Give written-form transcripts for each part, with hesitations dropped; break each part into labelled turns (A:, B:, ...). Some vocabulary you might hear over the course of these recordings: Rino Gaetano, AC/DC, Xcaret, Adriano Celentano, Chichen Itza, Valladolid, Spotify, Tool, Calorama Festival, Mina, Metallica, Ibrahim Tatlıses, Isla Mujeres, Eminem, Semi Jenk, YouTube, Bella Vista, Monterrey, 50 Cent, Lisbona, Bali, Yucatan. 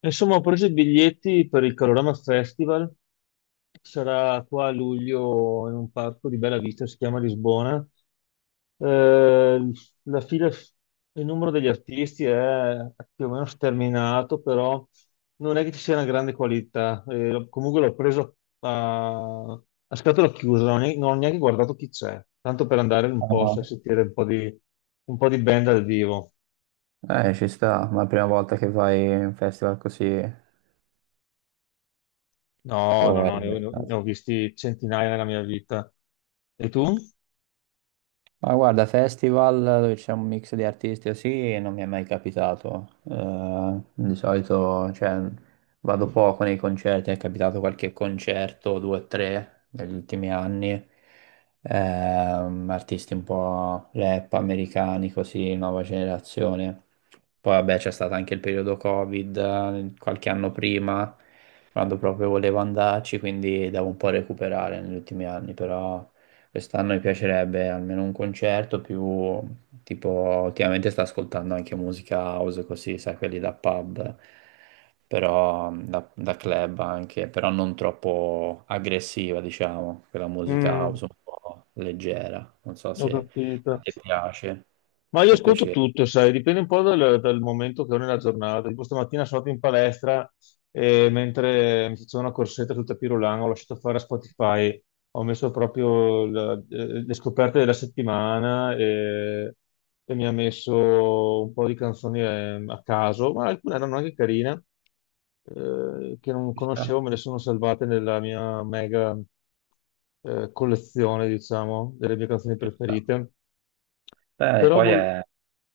A: Insomma, ho preso i biglietti per il Calorama Festival, sarà qua a luglio in un parco di Bella Vista, si chiama Lisbona. Eh, la fila, il numero degli artisti è più o meno sterminato, però non è che ci sia una grande qualità. Comunque l'ho preso a scatola chiusa, non ho neanche guardato chi c'è, tanto per andare un po' a
B: No.
A: sentire un po' di band dal vivo.
B: Ci sta, ma è la prima volta che vai in un festival così
A: No, no,
B: o è
A: no, ne
B: il
A: ho, ne
B: caso?
A: ho visti centinaia nella mia vita. E tu?
B: Ma guarda, festival dove c'è un mix di artisti così non mi è mai capitato. Di solito, cioè, vado poco nei concerti, è capitato qualche concerto, due o tre, negli ultimi anni. Artisti un po' rap americani, così, nuova generazione. Poi vabbè c'è stato anche il periodo Covid, qualche anno prima, quando proprio volevo andarci, quindi devo un po' recuperare negli ultimi anni, però... Quest'anno mi piacerebbe almeno un concerto più tipo ultimamente sto ascoltando anche musica house così, sai, quelli da pub, però da club anche, però non troppo aggressiva, diciamo, quella musica
A: Mm,
B: house un po' leggera. Non so
A: ho
B: se
A: capito.
B: a te piace,
A: Ma io
B: può
A: ascolto
B: piacere.
A: tutto, sai, dipende un po' dal momento che ho nella giornata. Tipo stamattina sono andato in palestra e mentre mi facevo una corsetta tutta pirulana, ho lasciato fare a Spotify, ho messo proprio le scoperte della settimana e mi ha messo un po' di canzoni a caso, ma alcune erano anche carine, che non
B: Ci sta,
A: conoscevo, me le sono salvate nella mia mega collezione, diciamo, delle mie canzoni
B: ci sta.
A: preferite.
B: Beh,
A: Però vol-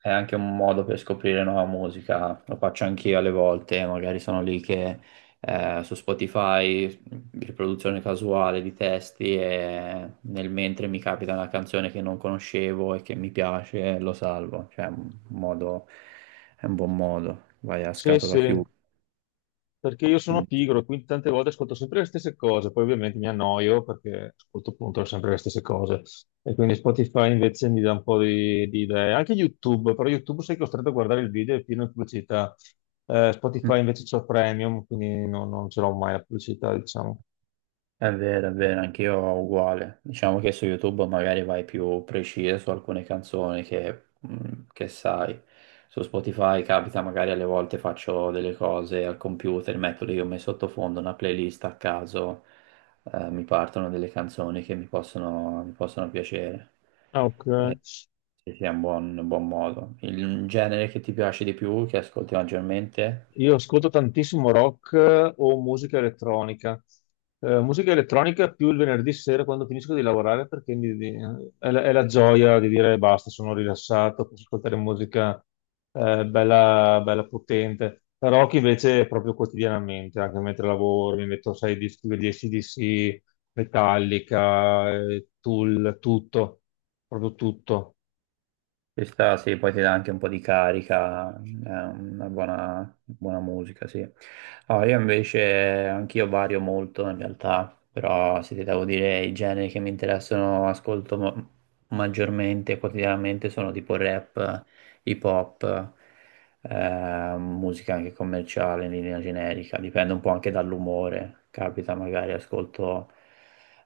B: è anche un modo per scoprire nuova musica, lo faccio anch'io alle volte, magari sono lì che su Spotify, riproduzione casuale di testi e nel mentre mi capita una canzone che non conoscevo e che mi piace, lo salvo, cioè è un modo, è un buon modo, vai a
A: sì,
B: scatola
A: sì,
B: chiusa.
A: perché io sono
B: quindi-
A: pigro, quindi tante volte ascolto sempre le stesse cose, poi ovviamente mi annoio perché ascolto appunto sempre le stesse cose e quindi Spotify invece mi dà un po' di idee. Anche YouTube, però YouTube sei costretto a guardare il video e pieno di pubblicità. Spotify invece c'ho Premium, quindi non ce l'ho mai la pubblicità, diciamo.
B: È vero, anch'io uguale. Diciamo che su YouTube magari vai più preciso su alcune canzoni che sai. Su Spotify capita, magari alle volte faccio delle cose al computer, metto lì come sottofondo una playlist a caso, mi partono delle canzoni che mi mi possono piacere.
A: Ah, ok.
B: E sì, sì, è un buon modo. Il genere che ti piace di più, che ascolti maggiormente?
A: Io ascolto tantissimo rock o musica elettronica. Musica elettronica più il venerdì sera quando finisco di lavorare perché è la gioia di dire basta, sono rilassato, posso ascoltare musica bella, bella potente. La rock invece è proprio quotidianamente, anche mentre lavoro, mi metto sei dischi degli AC/DC, Metallica, Tool, tutto, proprio tutto.
B: Ci sta, sì, poi ti dà anche un po' di carica, è una buona, buona musica, sì. Ah, io invece, anch'io vario molto in realtà, però se ti devo dire i generi che mi interessano, maggiormente, quotidianamente, sono tipo rap, hip hop, musica anche commerciale in linea generica, dipende un po' anche dall'umore, capita magari ascolto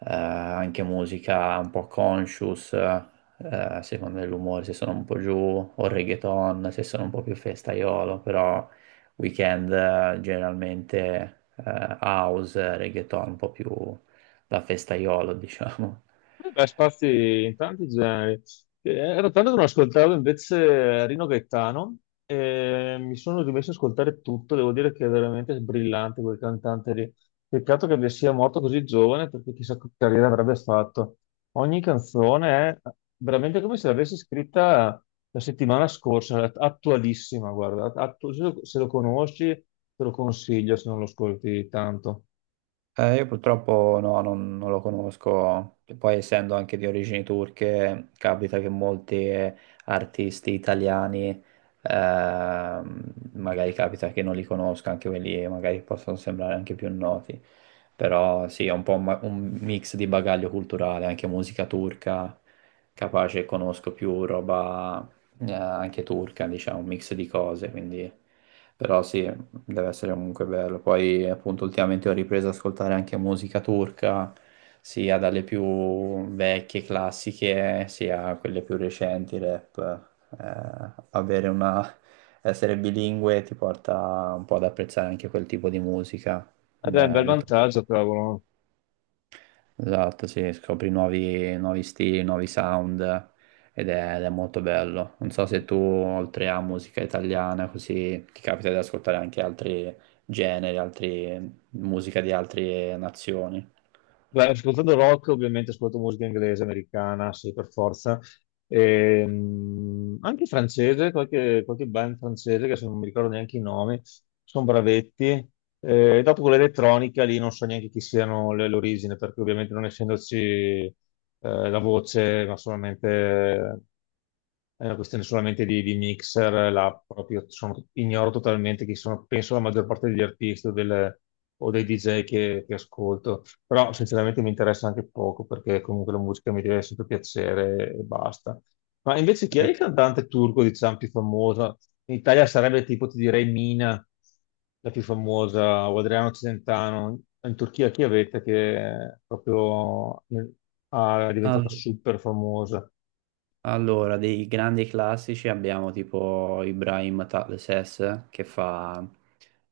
B: anche musica un po' conscious secondo l'umore, se sono un po' giù, o reggaeton, se sono un po' più festaiolo, però weekend generalmente house, reggaeton, un po' più da festaiolo, diciamo.
A: Beh, spazi in tanti generi. Ero tanto che non ascoltavo invece Rino Gaetano e mi sono rimesso ad ascoltare tutto. Devo dire che è veramente brillante quel cantante lì. Peccato sia morto così giovane perché chissà che carriera avrebbe fatto. Ogni canzone è veramente come se l'avessi scritta la settimana scorsa, attualissima, guarda. Se lo conosci, te lo consiglio se non lo ascolti tanto.
B: Io purtroppo no, non lo conosco. E poi essendo anche di origini turche, capita che molti artisti italiani, magari capita che non li conosca, anche quelli magari possono sembrare anche più noti. Però sì, è un po' un mix di bagaglio culturale, anche musica turca, capace conosco più roba anche turca, diciamo, un mix di cose, quindi... Però sì, deve essere comunque bello. Poi appunto ultimamente ho ripreso ad ascoltare anche musica turca, sia dalle più vecchie classiche, sia quelle più recenti, rap. Avere una... essere bilingue ti porta un po' ad apprezzare anche quel tipo di musica
A: Ed è un bel
B: del
A: vantaggio, cavolo.
B: Esatto, sì, scopri nuovi, nuovi stili, nuovi sound ed è molto bello. Non so se tu, oltre a musica italiana, così ti capita di ascoltare anche altri generi, altri, musica di altre nazioni.
A: Beh, ascoltando rock, ovviamente ascolto musica inglese, americana, sì, per forza. Anche francese, qualche band francese, che se non mi ricordo neanche i nomi, sono bravetti. Dopo con l'elettronica lì non so neanche chi siano l'origine, perché ovviamente non essendoci la voce, ma solamente è una questione solamente di mixer, là proprio ignoro totalmente chi sono, penso la maggior parte degli artisti o dei DJ che ascolto, però sinceramente mi interessa anche poco perché comunque la musica mi deve sempre piacere e basta. Ma invece chi è
B: Eh,
A: il cantante turco, diciamo, più famoso? In Italia sarebbe tipo, ti direi, Mina, la più famosa, o Adriano Celentano. In Turchia chi avete che è proprio è
B: Ah.
A: diventata super famosa?
B: Allora, dei grandi classici abbiamo tipo Ibrahim Tatlıses che fa,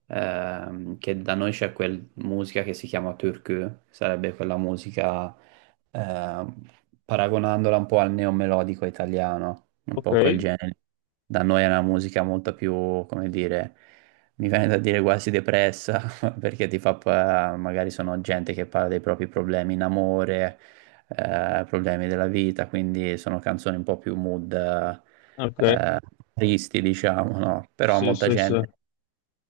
B: che da noi c'è quella musica che si chiama türkü, sarebbe quella musica ehm, paragonandola un po' al neomelodico italiano, un
A: Ok.
B: po' quel genere. Da noi è una musica molto più, come dire, mi viene da dire quasi depressa, perché ti fa, pa- magari sono gente che parla dei propri problemi in amore, problemi della vita, quindi sono canzoni un po' più mood,
A: Ok,
B: eh, tristi, diciamo, no? Però
A: sì,
B: molta
A: sì, sì.
B: gente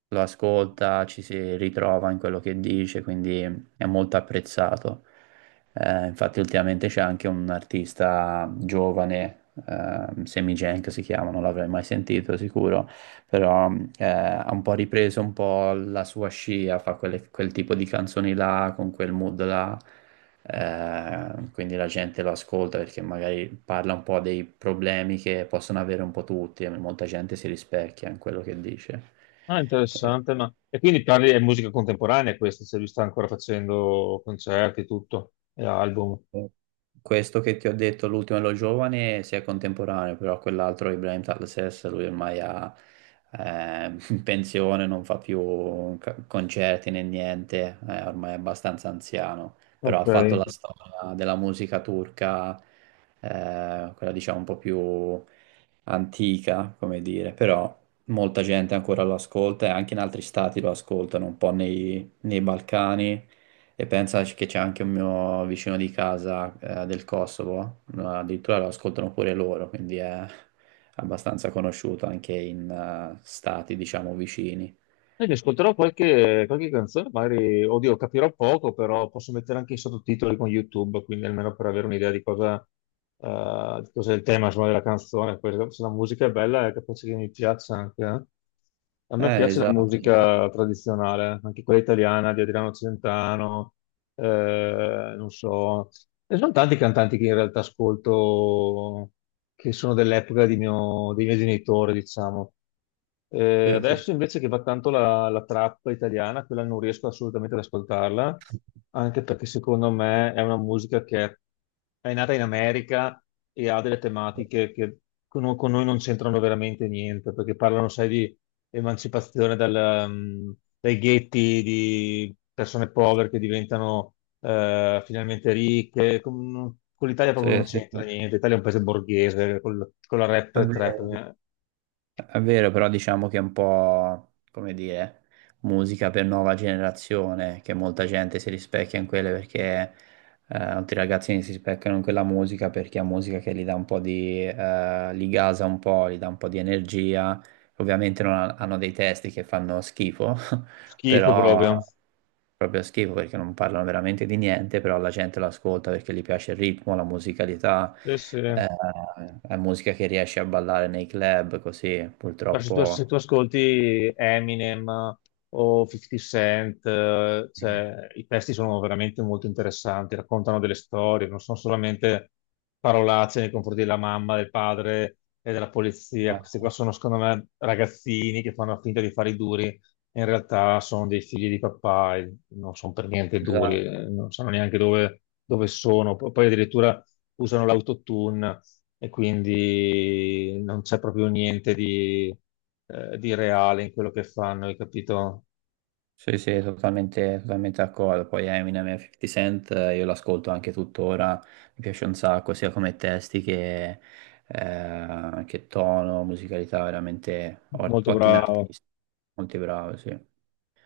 B: lo ascolta, ci si ritrova in quello che dice, quindi è molto apprezzato. Infatti ultimamente c'è anche un artista giovane, Semi Jenk si chiama, non l'avrei mai sentito sicuro, però ha un po' ripreso un po' la sua scia, fa quel tipo di canzoni là, con quel mood là quindi la gente lo ascolta perché magari parla un po' dei problemi che possono avere un po' tutti e molta gente si rispecchia in quello che dice.
A: Ah, interessante, ma... E quindi parli di musica contemporanea questa, se lui sta ancora facendo concerti, tutto, e album.
B: Questo che ti ho detto, l'ultimo è lo giovane, si è contemporaneo, però quell'altro, Ibrahim Tatlases, lui ormai ha in pensione, non fa più concerti né niente, è ormai è abbastanza anziano, però ha
A: Ok.
B: fatto la storia della musica turca, quella diciamo un po' più antica, come dire, però molta gente ancora lo ascolta e anche in altri stati lo ascoltano, un po' nei Balcani. E pensa che c'è anche un mio vicino di casa del Kosovo, addirittura lo ascoltano pure loro, quindi è abbastanza conosciuto anche in stati, diciamo, vicini.
A: E mi ascolterò qualche canzone, magari, oddio, capirò poco, però posso mettere anche i sottotitoli con YouTube, quindi almeno per avere un'idea di cosa è il tema, insomma, della canzone. Poi, se la musica è bella, è capace che mi piaccia anche. A me piace la
B: Esatto, esatto.
A: musica tradizionale, anche quella italiana di Adriano Celentano, non so. E sono tanti cantanti che in realtà ascolto, che sono dell'epoca dei miei genitori, diciamo.
B: Sì, sì,
A: Adesso invece che va tanto la trap italiana, quella non riesco assolutamente ad ascoltarla, anche perché secondo me è una musica che è nata in America e ha delle tematiche che con noi non c'entrano veramente niente, perché parlano, sai, di emancipazione dai ghetti, di persone povere che diventano finalmente ricche. Con l'Italia proprio non
B: sì, sì, sì.
A: c'entra niente. L'Italia è un paese borghese, con la rap
B: È
A: e trap,
B: vero, è vero, però diciamo che è un po', come dire, musica per nuova generazione, che molta gente si rispecchia in quelle perché molti ragazzini si specchiano in quella musica perché è musica che gli dà un po' di, li gasa un po', gli dà un po' di energia. Ovviamente non ha- hanno dei testi che fanno schifo,
A: schifo
B: però
A: proprio.
B: proprio schifo perché non parlano veramente di niente, però la gente lo ascolta perché gli piace il ritmo, la musicalità,
A: Sì, sì.
B: eh, è musica che riesce a ballare nei club, così
A: Ma se tu
B: purtroppo...
A: ascolti Eminem o 50 Cent, cioè, i testi sono veramente molto interessanti, raccontano delle storie, non sono solamente parolacce nei confronti della mamma, del padre e della polizia. Questi qua sono, secondo me, ragazzini che fanno finta di fare i duri, e in realtà sono dei figli di papà e non sono per niente duri,
B: Esatto.
A: non sanno neanche dove sono. Poi addirittura usano l'autotune e quindi non c'è proprio niente di reale in quello che fanno, hai capito?
B: Sì, sì, totalmente, totalmente d'accordo. Poi Eminem e 50 Cent, io l'ascolto anche tuttora, mi piace un sacco, sia come testi che tono, musicalità, veramente
A: Molto
B: ottimi
A: bravo.
B: artisti, molto bravi, sì.